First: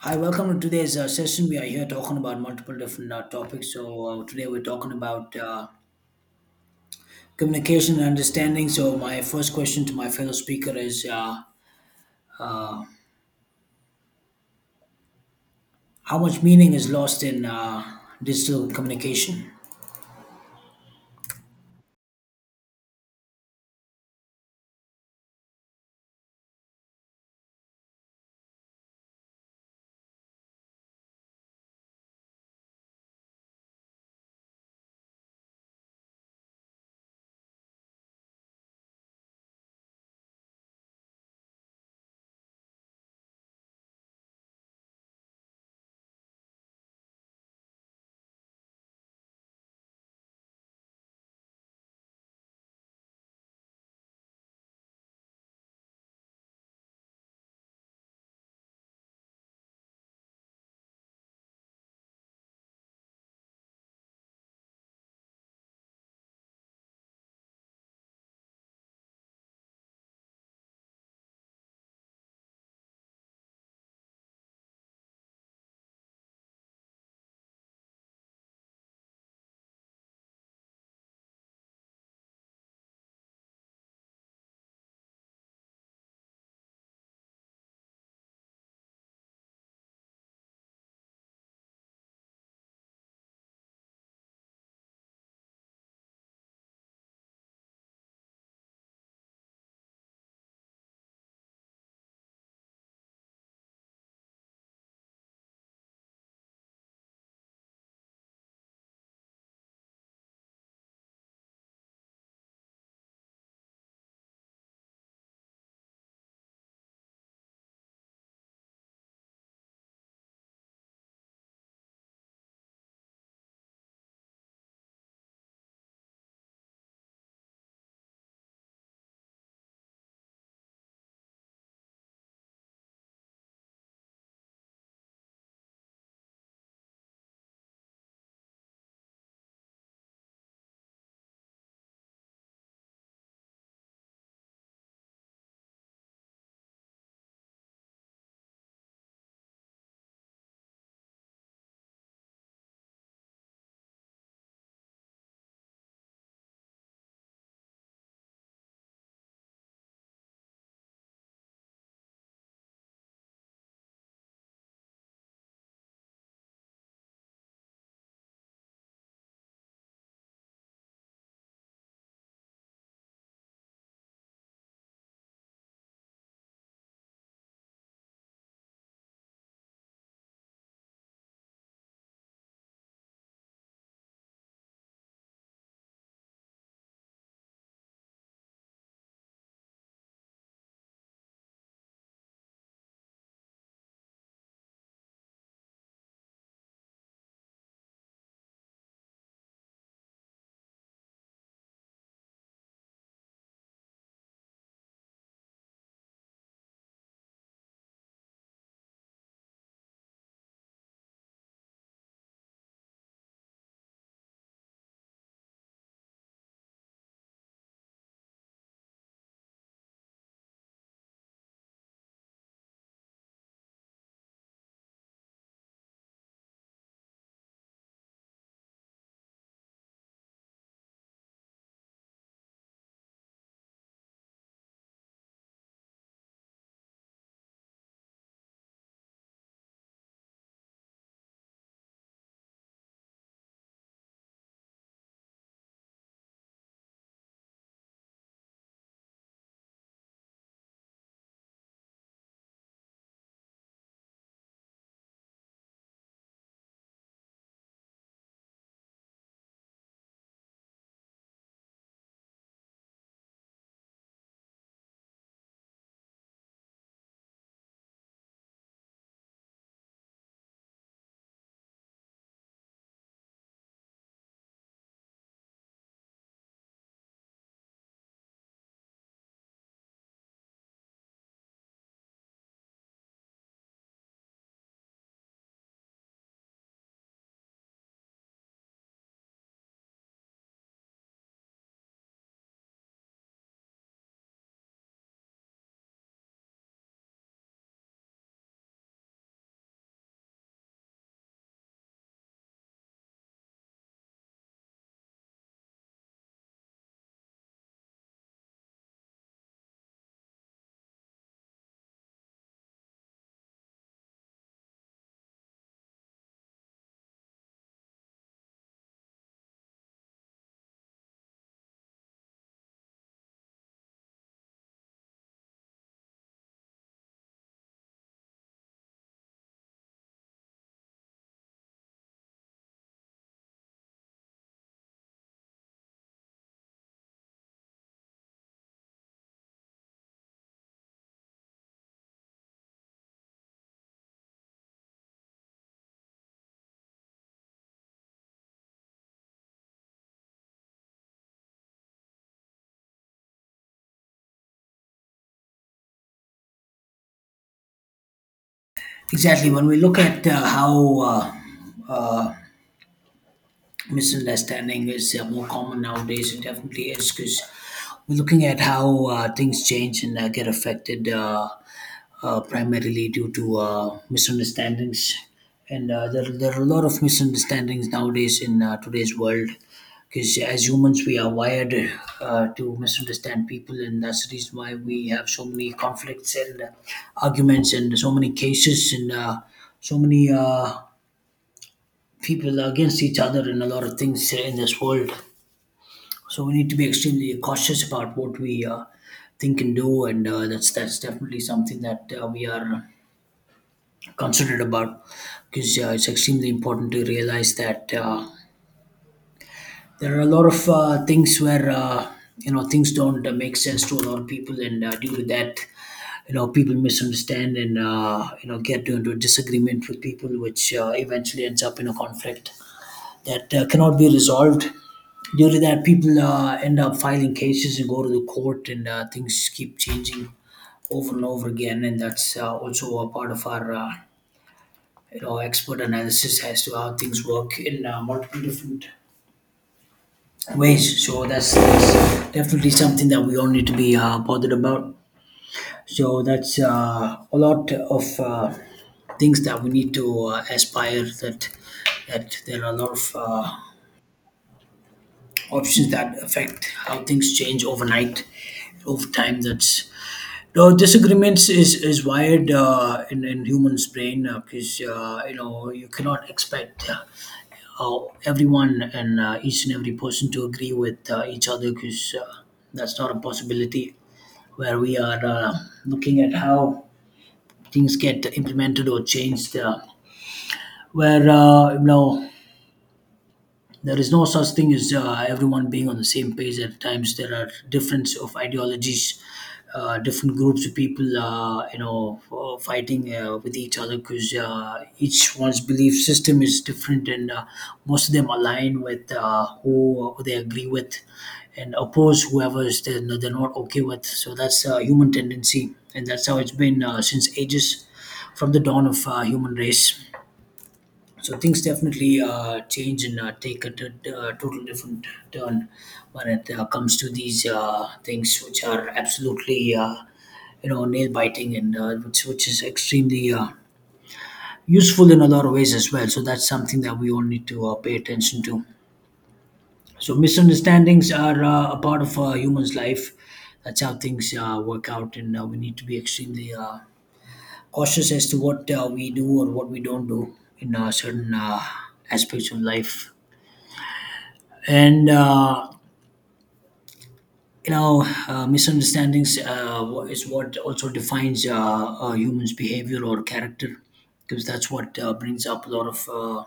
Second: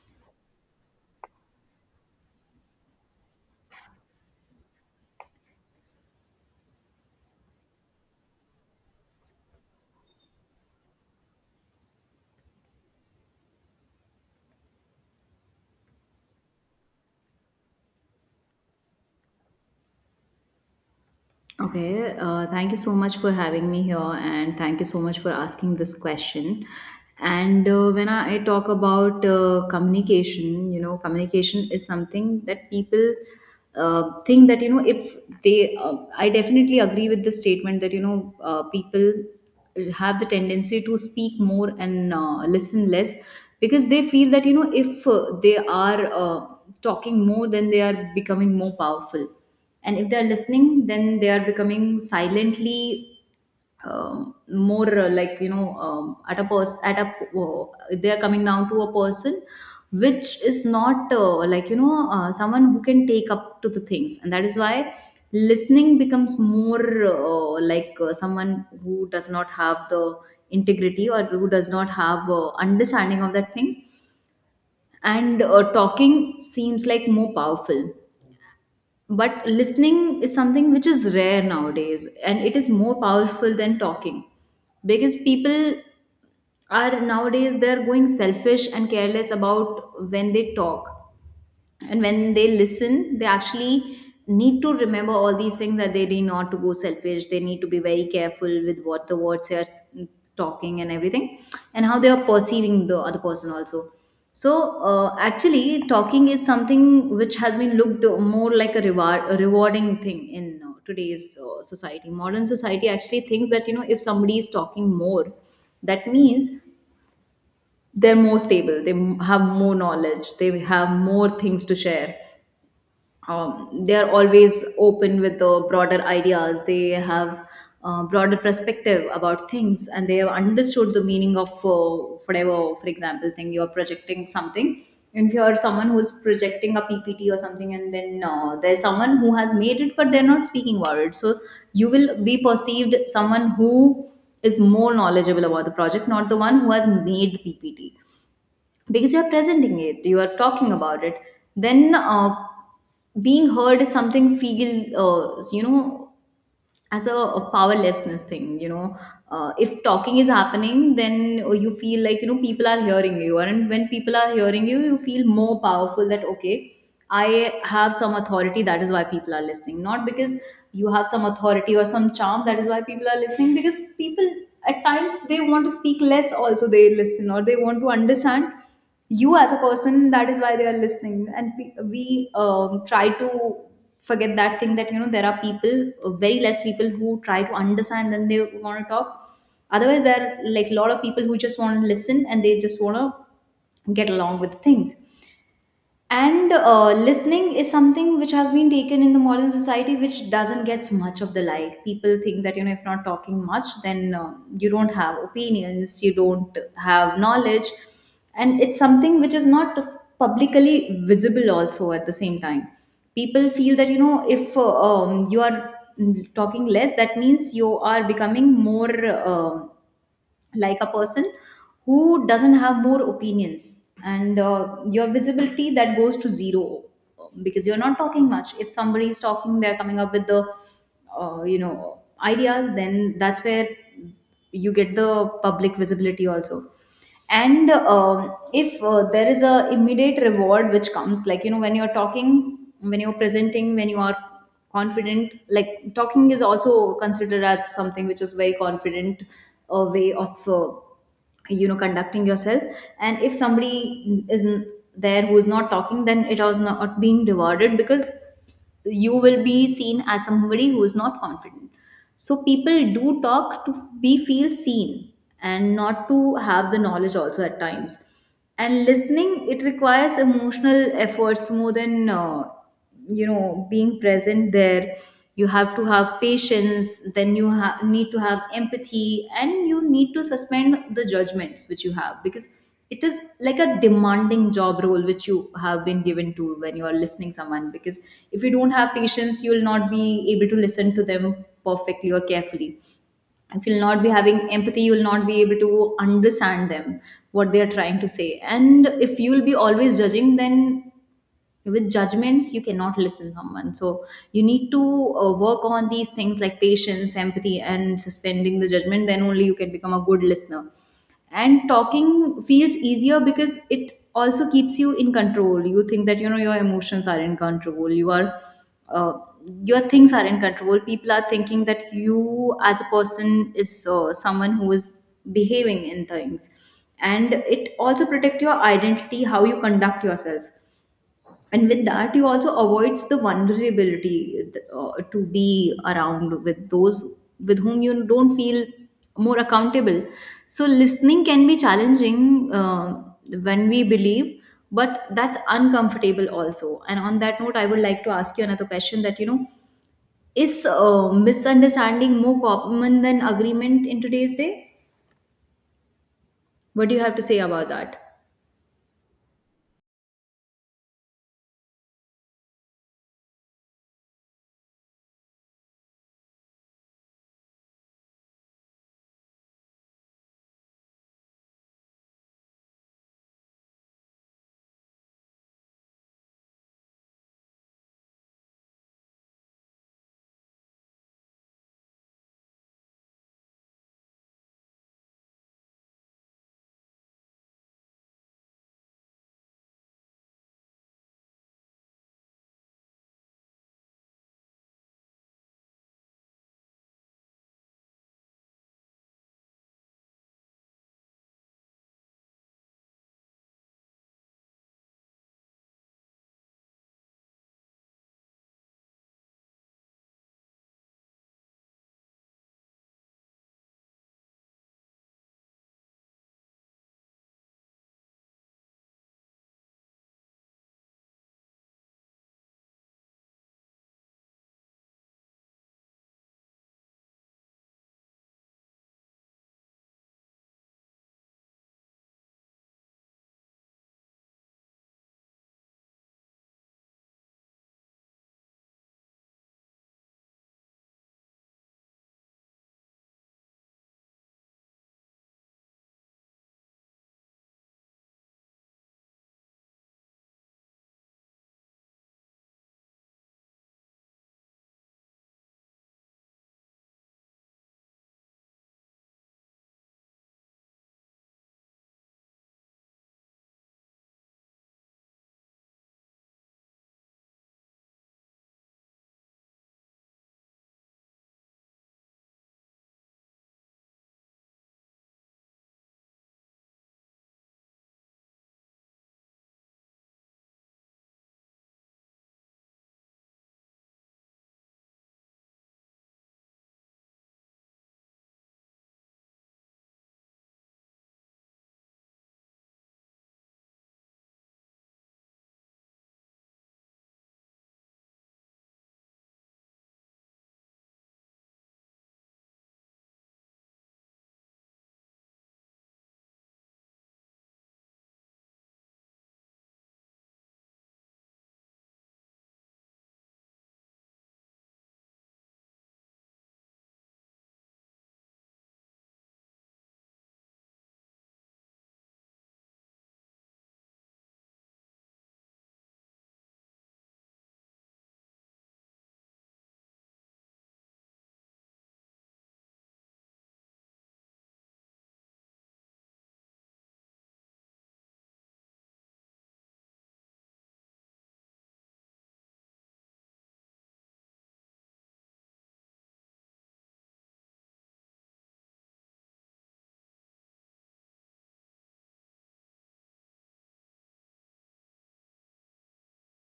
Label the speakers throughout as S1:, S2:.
S1: Hi, welcome to today's session. We are here talking about multiple different topics. So, today we're talking about communication and understanding. So, my first question to my fellow speaker is how much meaning is lost in digital communication?
S2: Okay, thank you so much for having me here, and thank you so much for asking this question. And when I talk about communication, you know, communication is something that people think that, you know, if I definitely agree with the statement that, you know, people have the tendency to speak more and listen less because they feel that, you know, if they are talking more, then they are becoming more powerful, and if they're listening then they are becoming silently, more like you know at a person at a uh, they are coming down to a person, which is not like you know someone who can take up to the things, and that is why listening becomes more like someone who does not have the integrity, or who does not have understanding of that thing, and talking seems like more powerful. But listening is something which is rare nowadays, and it is more powerful than talking because people are nowadays they're going selfish and careless about when they talk, and when they listen they actually need to remember all these things, that they need not to go selfish, they need to be very careful with what the words they are talking and everything, and how they are perceiving the other person also. So actually talking is something which has been looked more like a reward, a rewarding thing in today's society. Modern society actually thinks that you know if somebody is talking more, that means they're more stable, they have more knowledge, they have more things to share. They are always open with the broader ideas. They have broader perspective about things, and they have understood the meaning of whatever. For example, thing you are projecting something, and if you are someone who is projecting a PPT or something, and then there's someone who has made it, but they're not speaking about it. So you will be perceived someone who is more knowledgeable about the project, not the one who has made the PPT, because you're presenting it, you are talking about it. Then being heard is something feel you know as a powerlessness thing, you know, if talking is happening then you feel like you know people are hearing you, and when people are hearing you you feel more powerful that okay, I have some authority, that is why people are listening. Not because you have some authority or some charm that is why people are listening, because people at times they want to speak less also, they listen, or they want to understand you as a person, that is why they are listening. And we try to forget that thing, that you know there are people, very less people, who try to understand than they want to talk. Otherwise there are like a lot of people who just want to listen and they just want to get along with things. And listening is something which has been taken in the modern society which doesn't get much of the, like people think that you know if not talking much then you don't have opinions, you don't have knowledge, and it's something which is not publicly visible also. At the same time people feel that you know if you are talking less, that means you are becoming more um like a person who doesn't have more opinions, and your visibility that goes to zero, because you're not talking much. If somebody is talking they're coming up with the you know ideas, then that's where you get the public visibility also. And if there is a immediate reward which comes, like you know when you're talking, when you're presenting, when you are confident, like talking is also considered as something which is very confident way of you know conducting yourself. And if somebody is there who is not talking, then it has not been rewarded, because you will be seen as somebody who is not confident. So people do talk to be feel seen, and not to have the knowledge also at times. And listening, it requires emotional efforts more than you know being present there. You have to have patience, then you need to have empathy, and you need to suspend the judgments which you have, because it is like a demanding job role which you have been given to, when you are listening someone. Because if you don't have patience you will not be able to listen to them perfectly or carefully, if you'll not be having empathy you will not be able to understand them, what they are trying to say, and if you'll be always judging then with judgments you cannot listen someone. So you need to work on these things like patience, empathy, and suspending the judgment, then only you can become a good listener. And talking feels easier because it also keeps you in control. You think that you know your emotions are in control, you are uh, your things are in control, people are thinking that you as a person is someone who is behaving in things. And it also protect your identity, how you conduct yourself. And with that you also avoids the vulnerability to be around with those with whom you don't feel more accountable. So listening can be challenging when we believe, but that's uncomfortable also. And on that note I would like to ask you another question, that you know is misunderstanding more common than agreement in today's day? What do you have to say about that?
S1: Exactly. When we look at how uh, misunderstanding is more common nowadays. It definitely is because we're looking at how things change and get affected primarily due to misunderstandings. And there are a lot of misunderstandings nowadays in today's world because as humans, we are wired to misunderstand people, and that's the reason why we have so many conflicts and arguments and so many cases and so many. People against each other in a lot of things in this world. So we need to be extremely cautious about what we think and do, and that's definitely something that we are considerate about because it's extremely important to realize that there are a lot of things where you know things don't make sense to a lot of people, and due to that, you know, people misunderstand and you know get into a disagreement with people, which eventually ends up in a conflict that cannot be resolved. Due to that, people end up filing cases and go to the court, and things keep changing over and over again. And that's also a part of our you know, expert analysis as to how things work in multiple different ways. So that's definitely something that we all need to be bothered about. So that's a lot of things that we need to aspire that there are a lot of. Options that affect how things change overnight over time, that's no disagreements is wired in humans brain because you know you cannot expect how everyone and each and every person to agree with each other because that's not a possibility where we are looking at how things get implemented or changed where you know there is no such thing as everyone being on the same page at times. There are difference of ideologies, different groups of people, fighting with each other because each one's belief system is different, and most of them align with who they agree with and oppose whoever is they're not okay with. So that's a human tendency, and that's how it's been since ages, from the dawn of human race, so things definitely change and take a total different turn when it comes to these things which are absolutely you know nail biting and which is extremely useful in a lot of ways as well, so that's something that we all need to pay attention to. So misunderstandings are a part of a human's life, that's how things work out and we need to be extremely cautious as to what we do or what we don't do in certain aspects of life, and you know misunderstandings is what also defines a human's behavior or character because that's what brings up a lot of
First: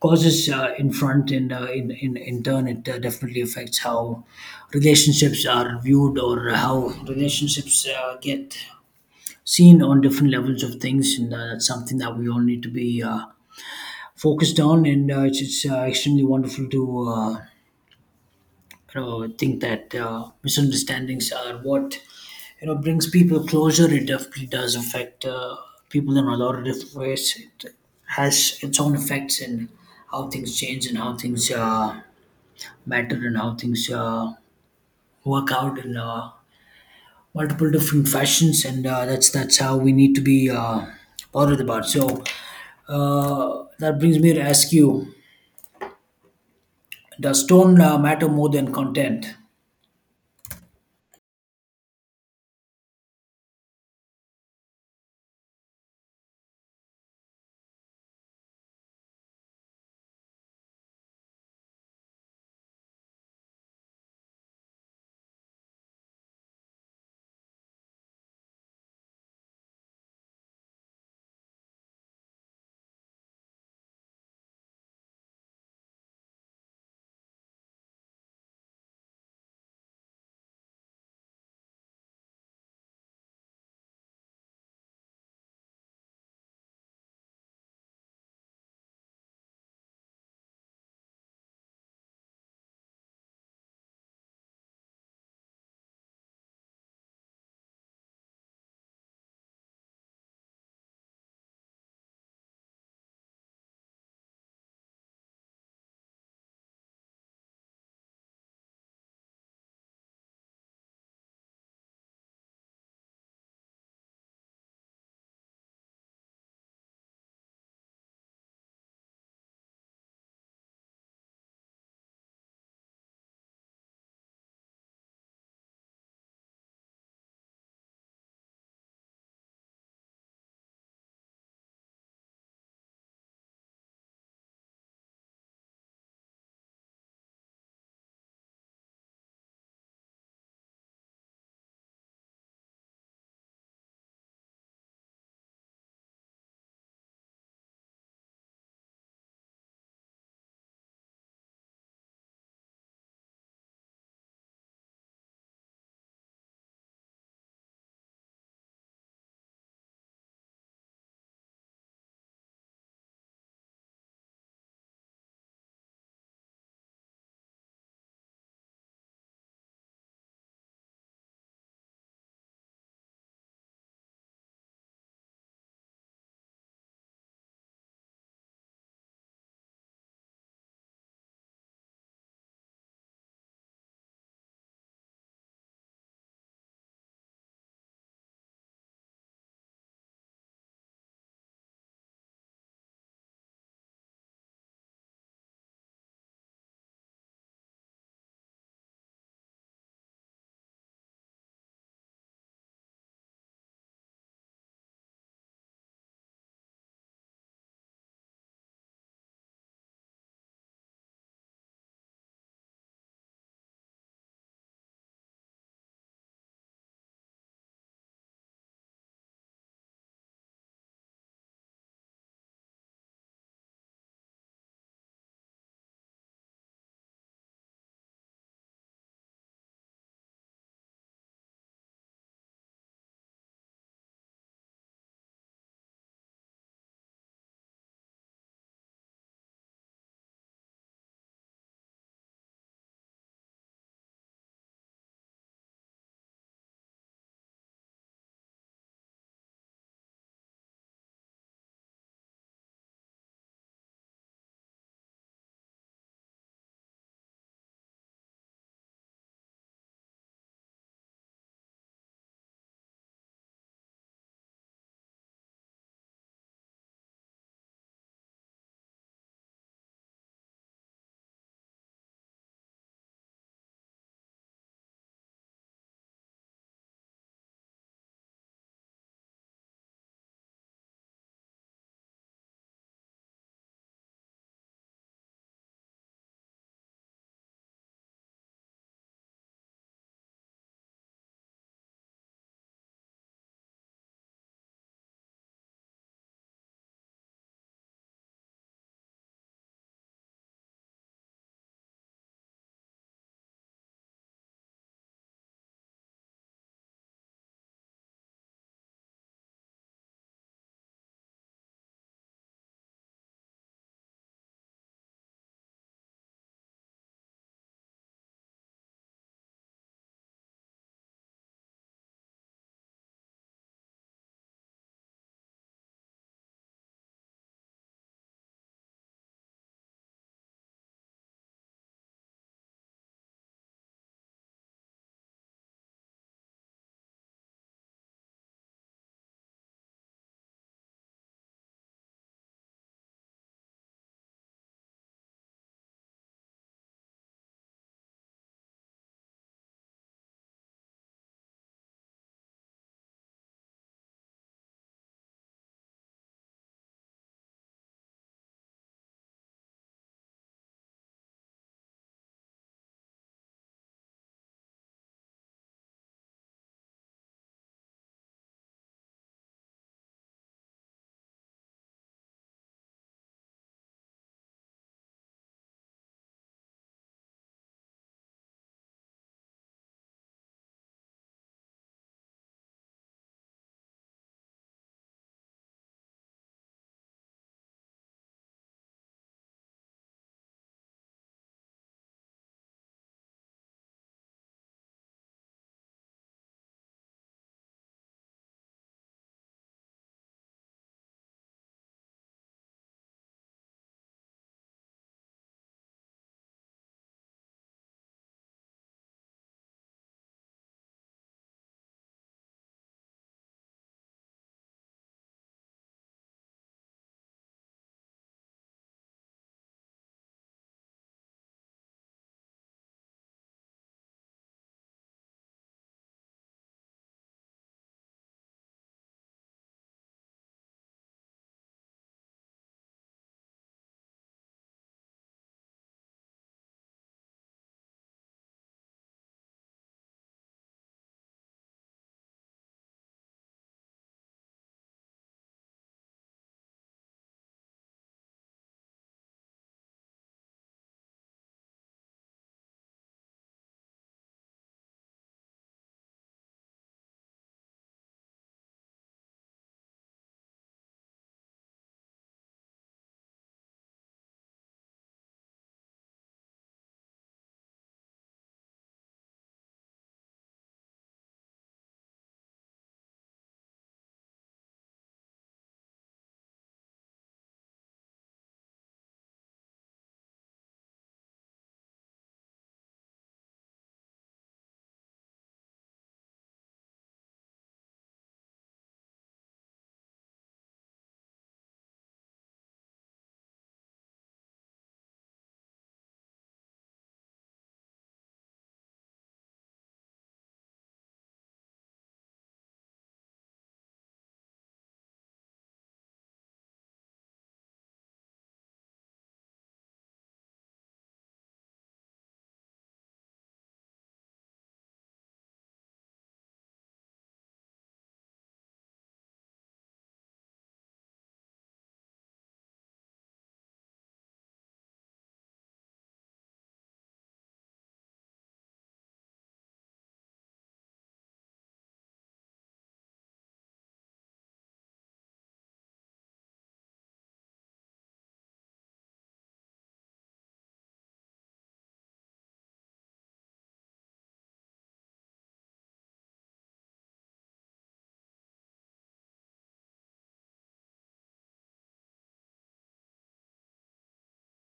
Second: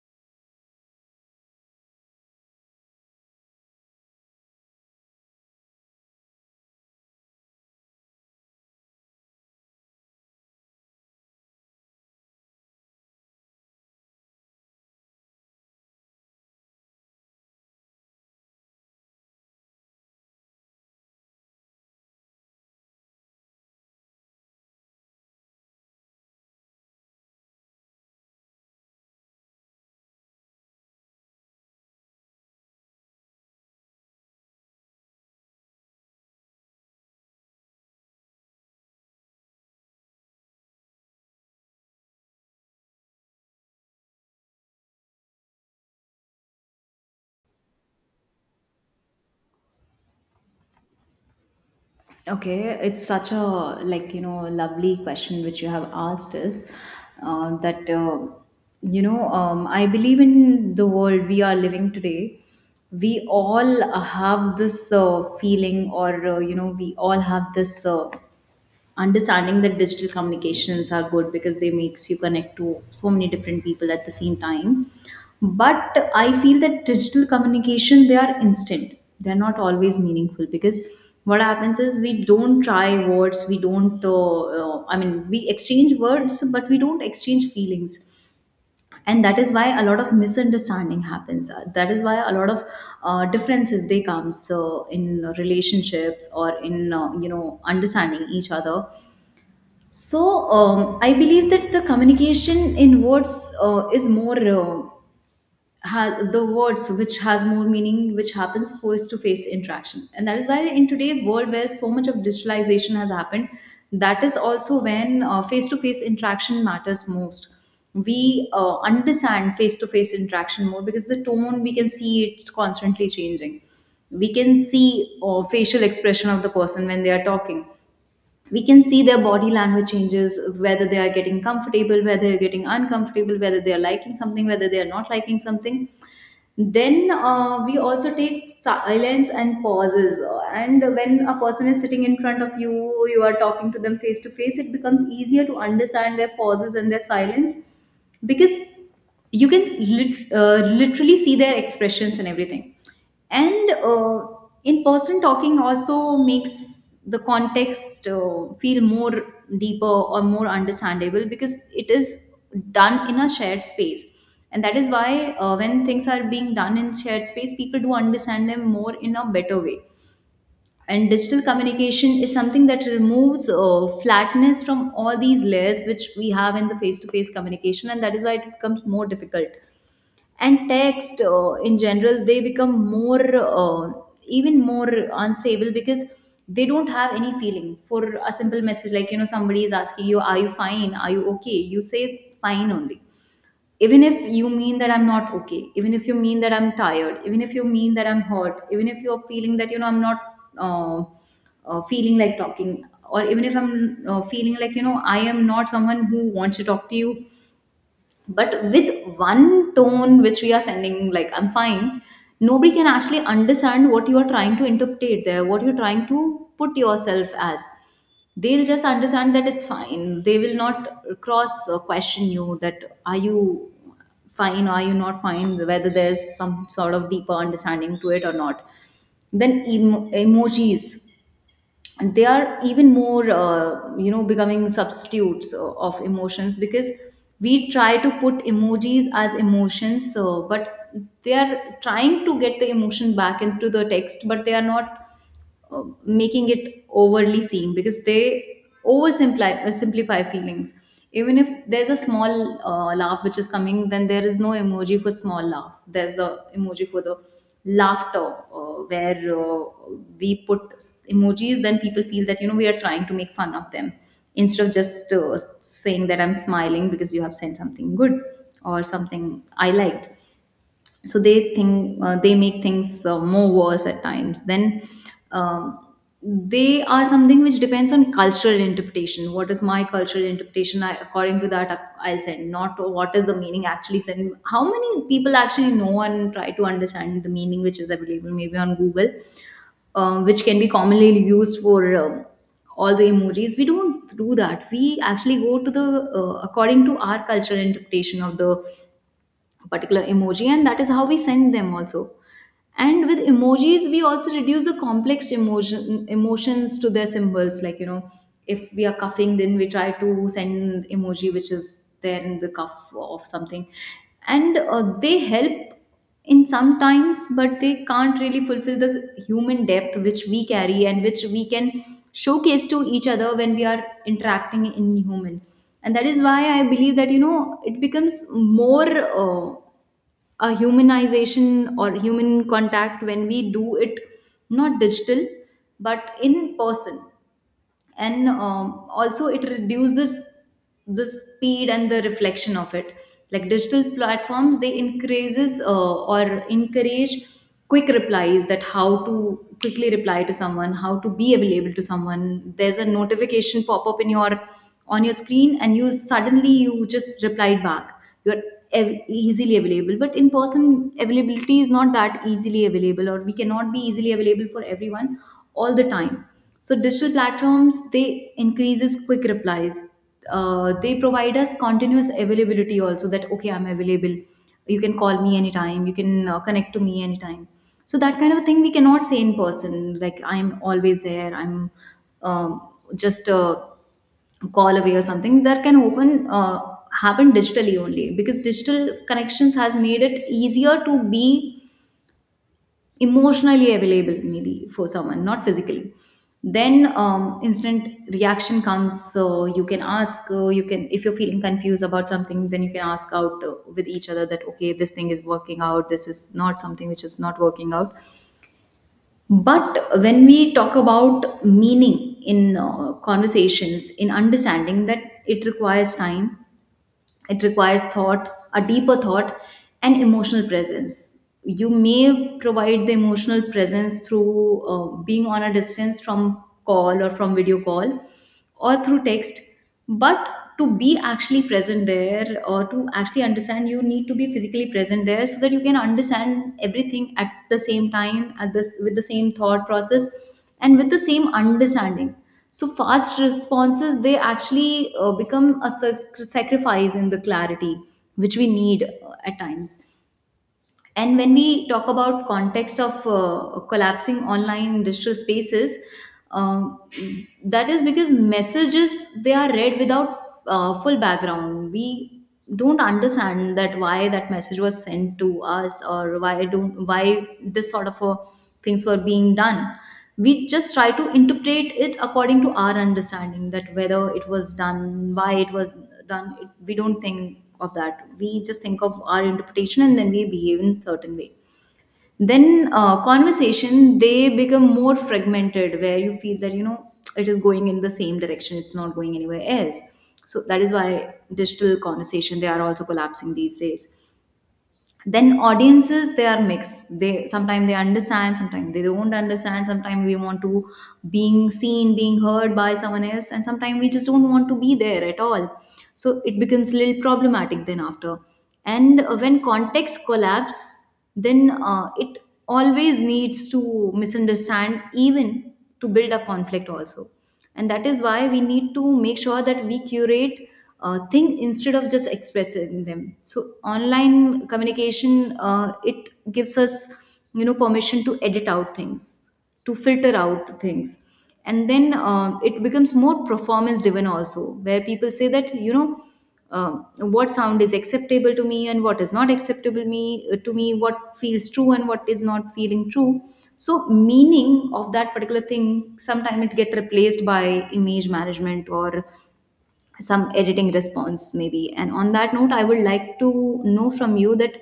S1: causes in front and in in turn it definitely affects how relationships are viewed or how relationships get seen on different levels of things, and that's something that we all need to be focused on, and it's extremely wonderful to you know, I think that misunderstandings are what, you know, brings people closer. It definitely does affect people in a lot of different ways. It has its own effects in how things change and how things matter and how things work out in multiple different fashions, and that's how we need to be bothered about. So that brings me to ask you, does tone matter more than content?
S2: Okay, it's such a like you know lovely question which you have asked us, that you know I believe in the world we are living today. We all have this feeling, or you know, we all have this understanding that digital communications are good because they makes you connect to so many different people at the same time. But I feel that digital communication they are instant, they're not always meaningful, because what happens is we don't try words, we don't I mean we exchange words but we don't exchange feelings. And that is why a lot of misunderstanding happens. That is why a lot of differences they comes in relationships or in you know understanding each other. So I believe that the communication in words is more the words which has more meaning, which happens face to face interaction, and that is why in today's world where so much of digitalization has happened, that is also when face to face interaction matters most. We understand face to face interaction more because the tone we can see it constantly changing. We can see facial expression of the person when they are talking, we can see their body language changes, whether they are getting comfortable, whether they're getting uncomfortable, whether they are liking something, whether they are not liking something. Then we also take silence and pauses. And when a person is sitting in front of you, you are talking to them face to face, it becomes easier to understand their pauses and their silence, because you can literally see their expressions and everything. And in person talking also makes the context feel more deeper or more understandable because it is done in a shared space. And that is why when things are being done in shared space, people do understand them more in a better way. And digital communication is something that removes flatness from all these layers which we have in the face to face communication, and that is why it becomes more difficult. And text in general they become more even more unstable, because they don't have any feeling. For a simple message, like you know, somebody is asking you are you fine, are you okay, you say fine only, even if you mean that I'm not okay, even if you mean that I'm tired, even if you mean that I'm hurt, even if you're feeling that you know I'm not uh, feeling like talking, or even if I'm feeling like you know I am not someone who wants to talk to you. But with one tone which we are sending, like I'm fine, nobody can actually understand what you are trying to interpret there, what you're trying to put yourself as. They'll just understand that it's fine, they will not cross question you that are you fine, are you not fine, whether there's some sort of deeper understanding to it or not. Then emojis, they are even more you know becoming substitutes of emotions because we try to put emojis as emotions, so but they are trying to get the emotion back into the text, but they are not making it overly seeing because they oversimplify simplify feelings. Even if there's a small laugh which is coming, then there is no emoji for small laugh. There's a emoji for the laughter, where we put emojis. Then people feel that, you know, we are trying to make fun of them instead of just saying that I'm smiling because you have sent something good or something I liked. So they think, they make things more worse at times. Then um, they are something which depends on cultural interpretation. What is my cultural interpretation, I, according to that I'll send, not what is the meaning actually send. How many people actually know and try to understand the meaning which is available maybe on Google, which can be commonly used for, all the emojis? We don't do that. We actually go to the according to our cultural interpretation of the particular emoji, and that is how we send them also. And with emojis we also reduce the complex emotions to their symbols, like, you know, if we are coughing, then we try to send emoji which is there in the cuff of something. And they help in sometimes, but they can't really fulfill the human depth which we carry and which we can showcase to each other when we are interacting in human. And that is why I believe that, you know, it becomes more uh, a humanization or human contact when we do it, not digital, but in person. And also it reduces the speed and the reflection of it. Like digital platforms, they increases or encourage quick replies, that how to quickly reply to someone, how to be available to someone. There's a notification pop up in your on your screen, and you suddenly you just replied back. You're easily available, but in person availability is not that easily available, or we cannot be easily available for everyone all the time. So digital platforms, they increases quick replies. They provide us continuous availability also, that okay, I'm available, you can call me anytime, you can connect to me anytime. So that kind of thing we cannot say in person, like, I'm always there, I'm um, just call away or something. That can open happen digitally only, because digital connections has made it easier to be emotionally available maybe for someone, not physically. Then Instant reaction comes, so you can ask, you can, if you're feeling confused about something, then you can ask out with each other, that okay, this thing is working out, this is not something which is not working out. But when we talk about meaning in conversations, in understanding that, it requires time, it requires thought, a deeper thought, and emotional presence. You may provide the emotional presence through being on a distance, from call or from video call or through text, but to be actually present there, or to actually understand, you need to be physically present there, so that you can understand everything at the same time, at this with the same thought process and with the same understanding. So fast responses, they actually become a sacrifice in the clarity which we need at times. And when we talk about context of collapsing online digital spaces, um, that is because messages, they are read without full background. We don't understand that why that message was sent to us, or why don't, why this sort of things were being done. We just try to interpret it according to our understanding, that whether it was done, why it was done it. We don't think of that, we just think of our interpretation, and then we behave in certain way. Then conversation they become more fragmented, where you feel that, you know, it is going in the same direction, it's not going anywhere else. So that is why digital conversation they are also collapsing these days. Then audiences, they are mixed, they sometimes they understand, sometimes they don't understand, sometimes we want to being seen, being heard by someone else, and sometimes we just don't want to be there at all. So it becomes a little problematic, then after. And when context collapse, then it always needs to misunderstand, even to build a conflict also. And that is why we need to make sure that we curate thing instead of just expressing them. So online communication, it gives us, you know, permission to edit out things, to filter out things. And then it becomes more performance driven also, where people say that, you know, um, what sound is acceptable to me and what is not acceptable me to me, what feels true and what is not feeling true. So meaning of that particular thing, sometimes it get replaced by image management, or some editing response maybe. And on that note, I would like to know from you that,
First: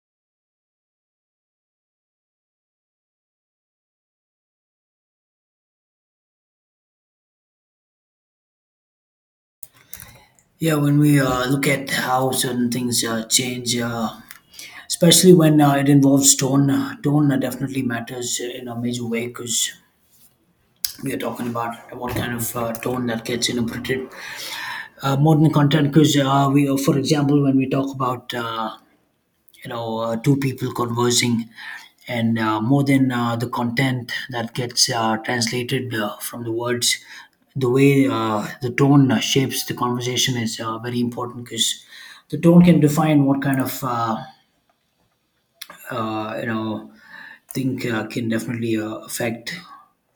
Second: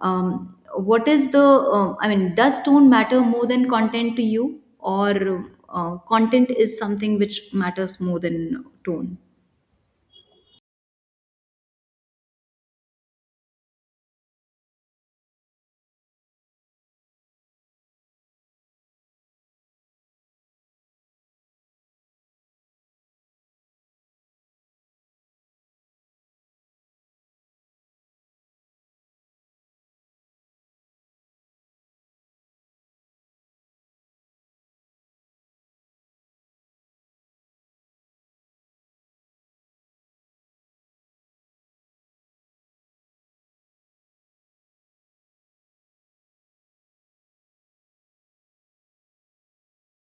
S2: um, what is the I mean, does tone matter more than content to you, or content is something which matters more than tone?
S1: Yeah, when we look at how certain things change, especially when it involves tone, tone definitely matters in a major way because we are talking about what kind of tone that gets interpreted more than content. Because for example, when we talk about you know two people conversing and more than the content that gets translated from the words, the way the tone shapes the conversation is very important because the tone can define what kind of you know think can definitely affect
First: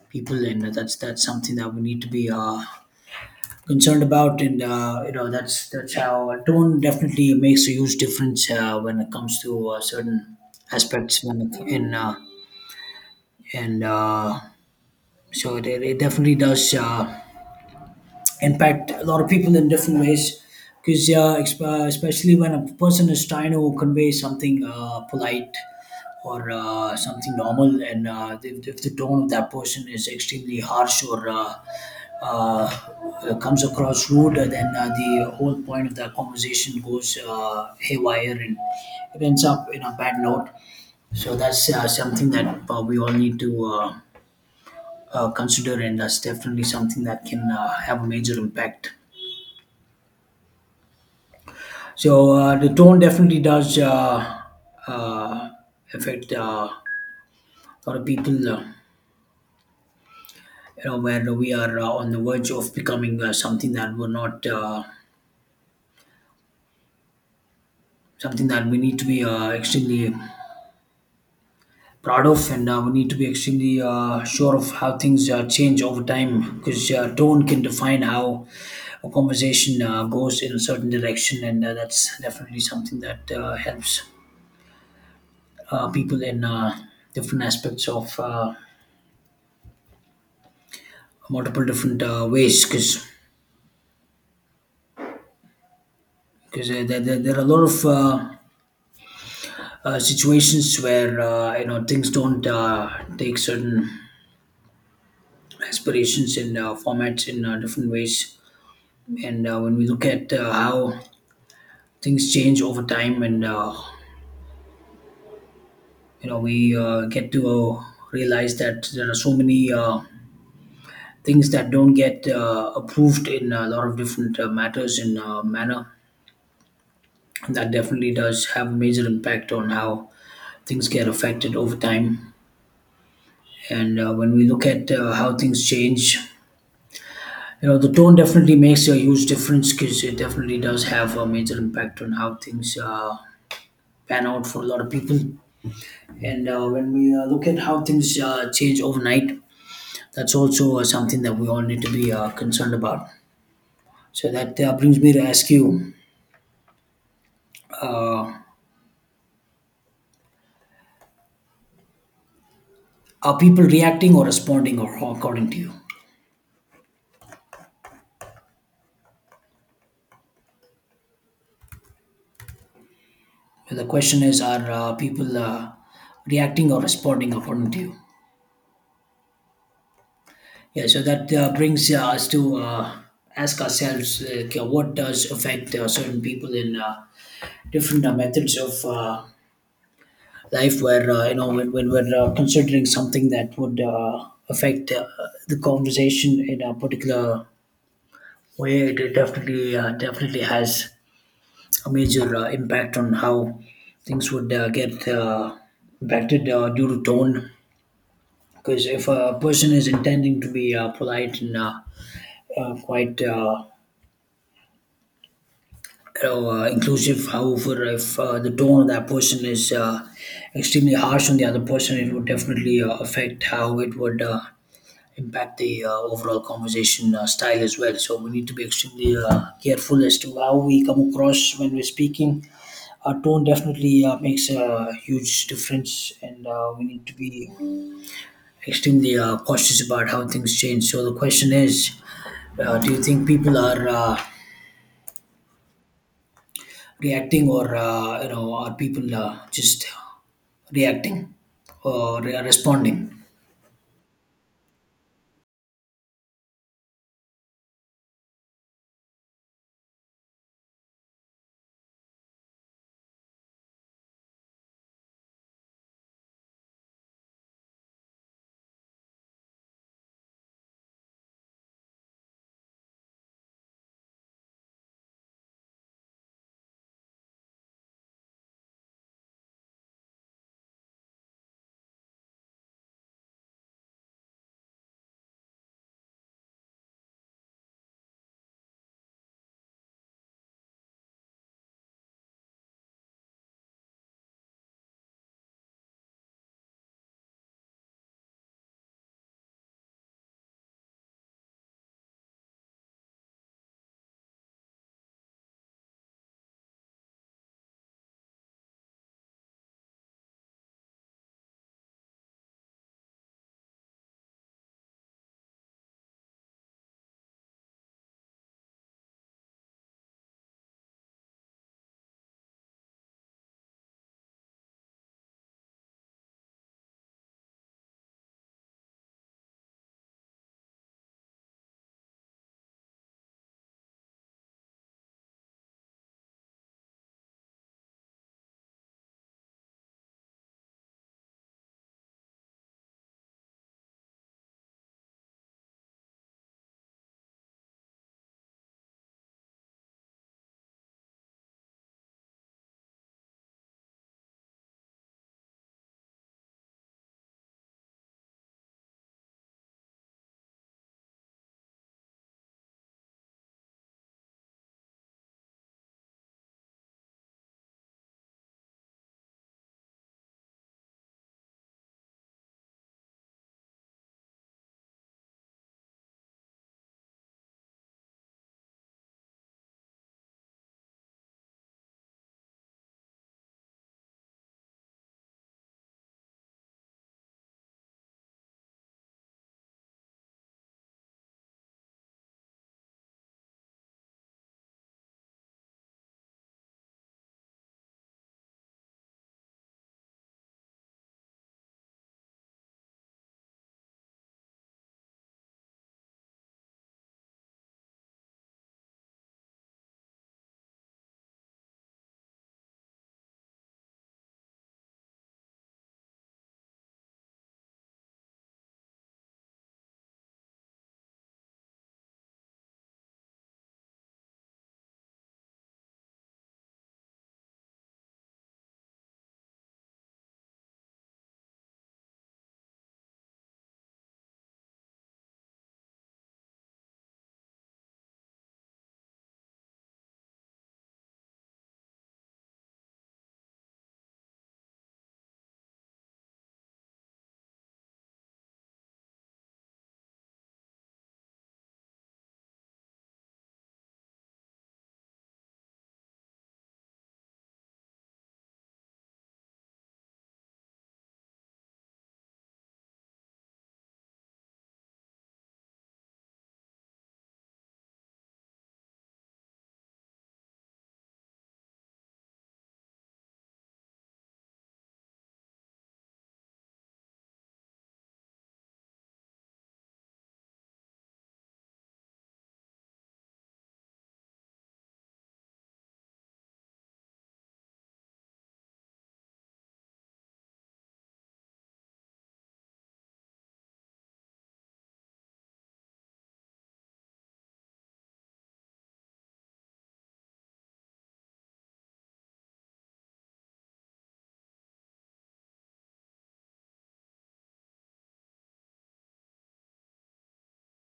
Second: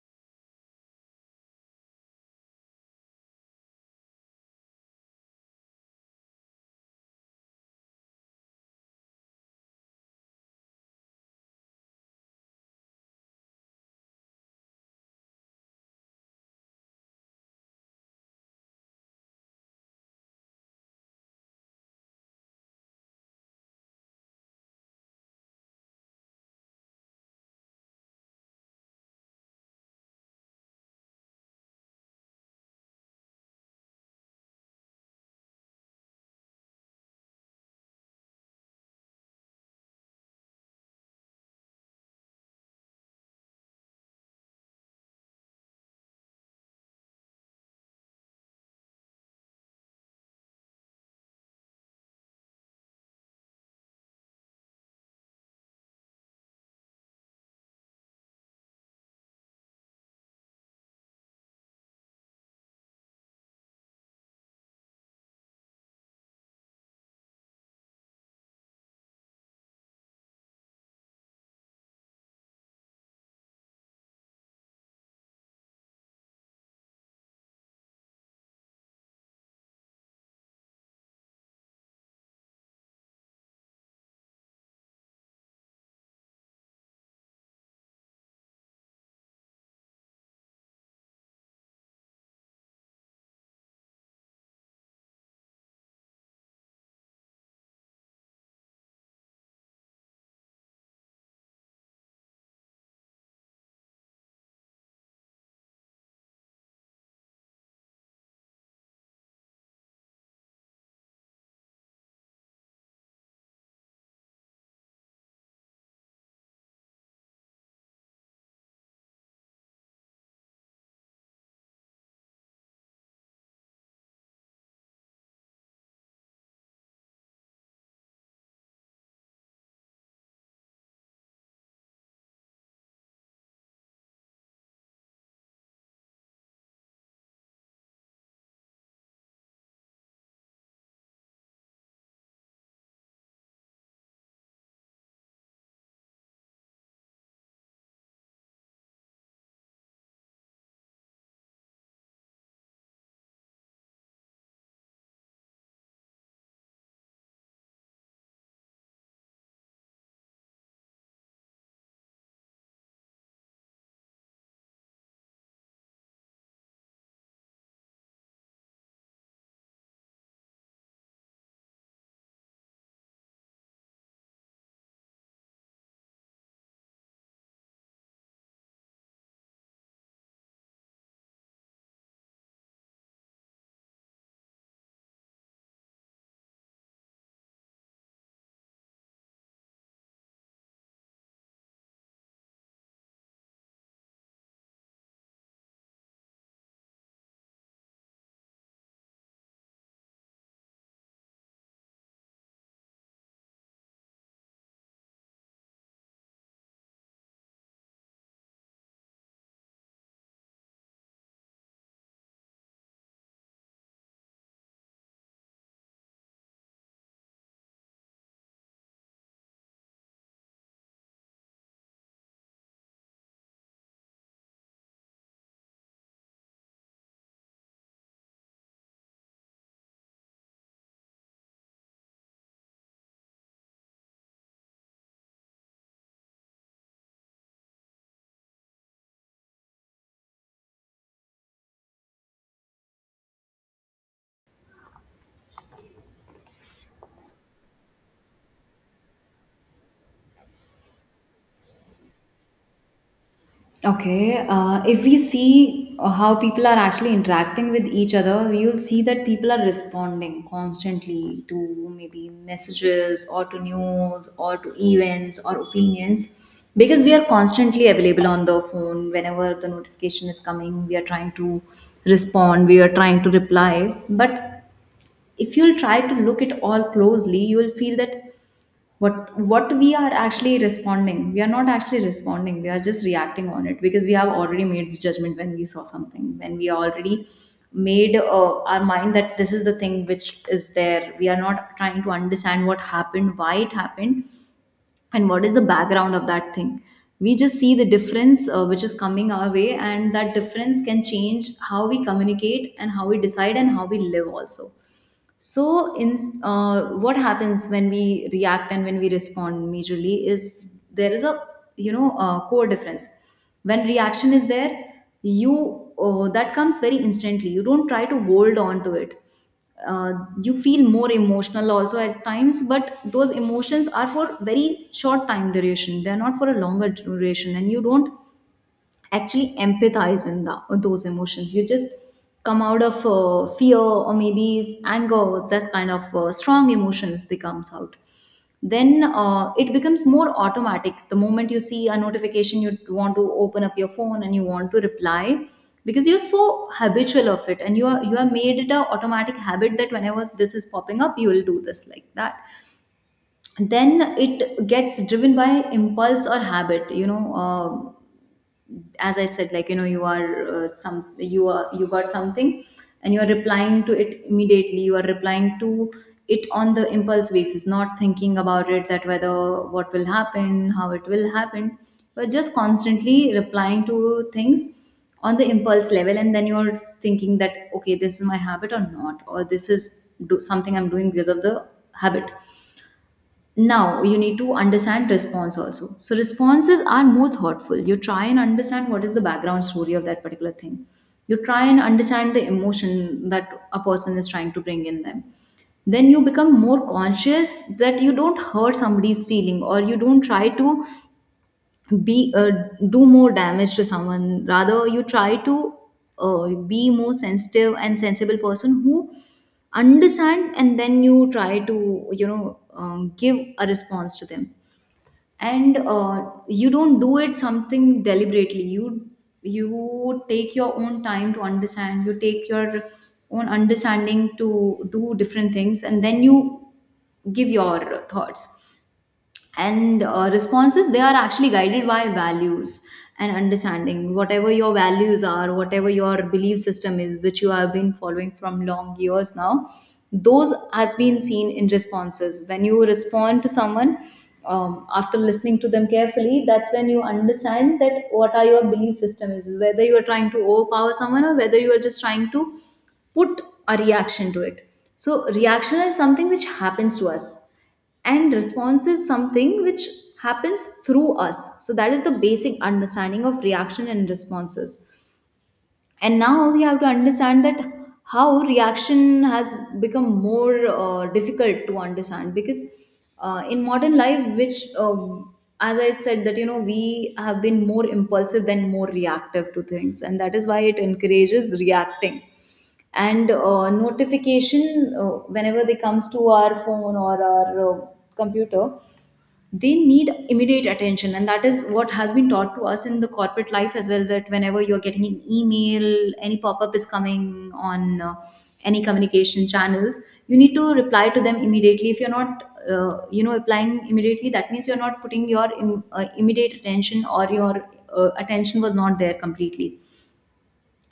S1: people, and that's something that we need to be concerned about, and you know that's how a tone definitely makes a huge difference when it comes to certain aspects when it, in and so it definitely does impact a lot of people in different ways because, yeah, especially when a person is trying to convey something polite or something normal and if the tone of that person is extremely harsh or uh, comes across rude, then the whole point of that conversation goes haywire and it ends up in a bad note. So that's something that we all need to consider, and that's definitely something that can have a major impact. So the tone definitely does uh, affect a lot of people. You know, where we are on the verge of becoming something that we're not, something that we need to be extremely proud of, and we need to be extremely sure of how things change over time, because tone can define how a conversation goes in a certain direction, and that's definitely something that helps people in different aspects of. Multiple different ways because there are a lot of situations where you know things don't take certain aspirations and formats in different ways, and when we look at how things change over time and you know we get to realize that there are so many things that don't get approved in a lot of different matters in manner that definitely does have a major impact on how things get affected over time. And when we look at how things change, you know, the tone definitely makes a huge difference because it definitely does have a major impact on how things pan out for a lot of people. And when we look at how things change overnight, that's also something that we all need to be concerned about. So that brings me to ask you: uh, Are people reacting or responding, or according to you? So, the question is, are people reacting or responding according to you? Yeah, so that brings us to ask ourselves like, what does affect certain people in different methods of life where, you know, when we're considering something that would affect the conversation in a particular way, it definitely, definitely has a major impact on how things would get impacted due to tone, because if a person is intending to be polite and quite you know, inclusive, however, if the tone of that person is extremely harsh on the other person, it would definitely affect how it would impact the overall conversation style as well. So we need to be extremely careful as to how we come across when we're speaking. Our tone definitely makes a huge difference, and we need to be extremely cautious about how things change. So the question is, do you think people are reacting, or you know, are people just reacting or responding?
S2: Okay, if we see how people are actually interacting with each other, you'll see that people are responding constantly to maybe messages or to news or to events or opinions, because we are constantly available on the phone. Whenever the notification is coming, we are trying to respond, we are trying to reply. But if you'll try to look it all closely, you will feel that what we are actually responding, we are not actually responding, we are just reacting on it, because we have already made this judgment when we saw something, when we already made our mind that this is the thing which is there. We are not trying to understand what happened, why it happened, and what is the background of that thing. We just see the difference which is coming our way, and that difference can change how we communicate and how we decide and how we live also. So, in what happens when we react and when we respond majorly is, there is a, you know, a core difference. When reaction is there, you that comes very instantly. You don't try to hold on to it. Uh, you feel more emotional also at times, but those emotions are for very short time duration. They are not for a longer duration, and you don't actually empathize in the, those emotions. You just come out of fear, or maybe is anger, that kind of strong emotions they comes out. Then it becomes more automatic. The moment you see a notification, you want to open up your phone and you want to reply, because you're so habitual of it, and you are made it a automatic habit, that whenever this is popping up, you will do this like that. Then it gets driven by impulse or habit, you know, as I said, like, you know, you are you got something and you are replying to it immediately, you are replying to it on the impulse basis, not thinking about it that whether what will happen, how it will happen, but just constantly replying to things on the impulse level. And then you're thinking that okay, this is my habit or not, or this is do something I'm doing because of the habit. Now you need to understand response also. So responses are more thoughtful, you try and understand what is the background story of that particular thing, you try and understand the emotion that a person is trying to bring in them. Then you become more conscious that you don't hurt somebody's feeling, or you don't try to be do more damage to someone, rather you try to uh, be more sensitive and sensible person who understand, and then you try to, you know, give a response to them. And you don't do it something deliberately, you take your own time to understand, you take your own understanding to do different things, and then you give your thoughts. And responses, they are actually guided by values and understanding. Whatever your values are, whatever your belief system is, which you have been following from long years now, those has been seen in responses when you respond to someone, after listening to them carefully. That's when you understand that what are your belief system is, whether you are trying to overpower someone, or whether you are just trying to put a reaction to it. So reaction is something which happens to us, and Response is something which happens through us, so that is the basic understanding of reaction and responses. And now we have to understand that how reaction has become more difficult to understand, because in modern life which as I said, that you know we have been more impulsive than more reactive to things, and that is why it encourages reacting. And notification, whenever they comes to our phone or our computer, they need immediate attention, and that is what has been taught to us in the corporate life as well, that whenever you're getting an email, any pop-up is coming on, any communication channels, you need to reply to them immediately. If you're not applying immediately, that means you're not putting your immediate attention, or your attention was not there completely.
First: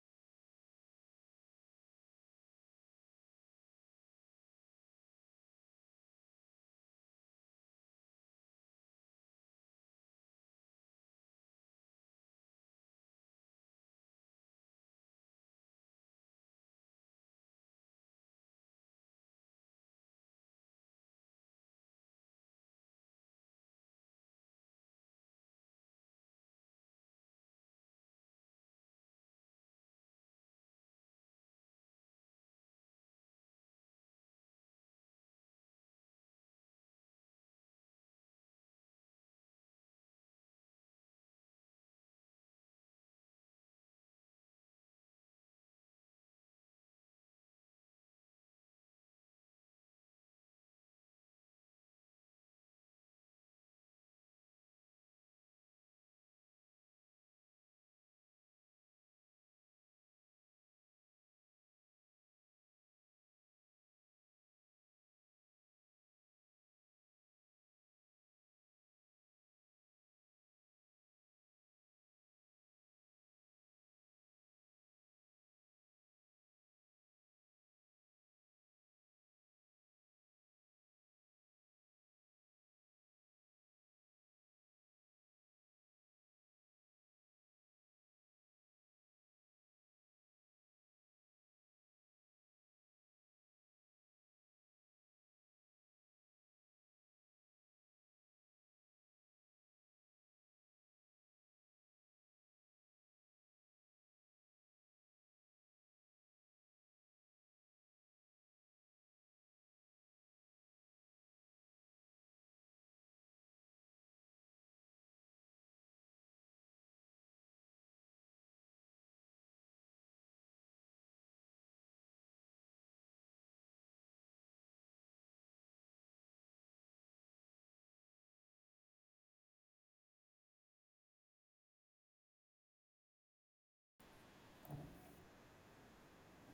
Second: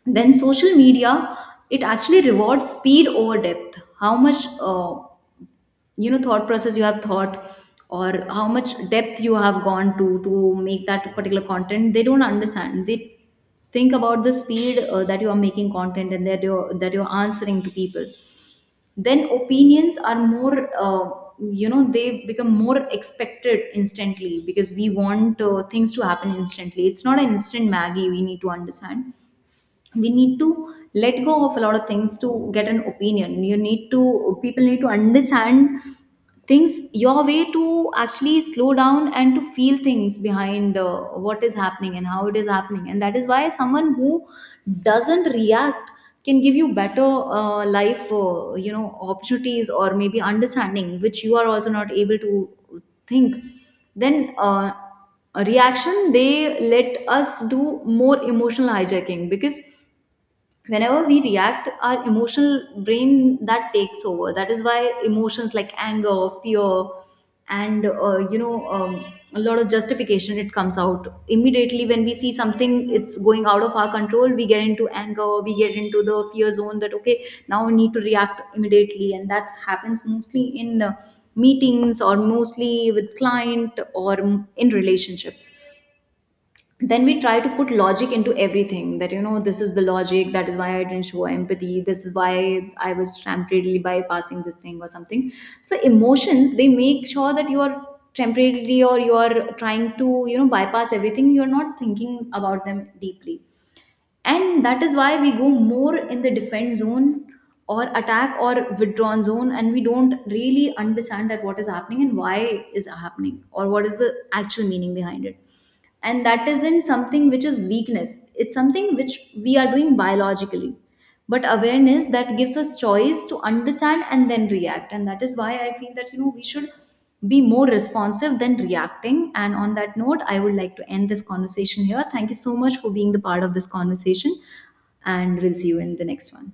S2: Then social media, it actually rewards speed over depth. How much, thought process you have thought, or how much depth you have gone to make that particular content, they don't understand. They think about the speed, that you are making content and that you're answering to people. Then opinions are more, they become more expected instantly, because we want, things to happen instantly. It's not an instant maggie, we need to understand. We need to let go of a lot of things to get an opinion. You need to, people need to understand things your way, to actually slow down and to feel things behind, what is happening and how it is happening. And that is why someone who doesn't react can give you better, life, opportunities, or maybe understanding which you are also not able to think. Then a reaction, they let us do more emotional hijacking, because whenever we react, our emotional brain that takes over. That is why emotions like anger, fear, and a lot of justification, it comes out immediately. When we see something it's going out of our control, we get into anger, we get into the fear zone, that okay, now we need to react immediately, and that happens mostly in meetings, or mostly with client, or in relationships. Then we try to put logic into everything, that this is the logic, that is why I didn't show empathy, this is why I was temporarily bypassing this thing or something. So emotions, they make sure that you are temporarily, or you are trying to, bypass everything, you're not thinking about them deeply. And that is why we go more in the defense zone, or attack, or withdrawn zone, and we don't really understand that what is happening and why is happening, or what is the actual meaning behind it. And that isn't something which is weakness, it's something which we are doing biologically. But awareness, that gives us choice to understand and then react. And that is why I feel that, we should be more responsive than reacting. And on that note, I would like to end this conversation here. Thank you so much for being the part of this conversation, and we'll see you in the next one.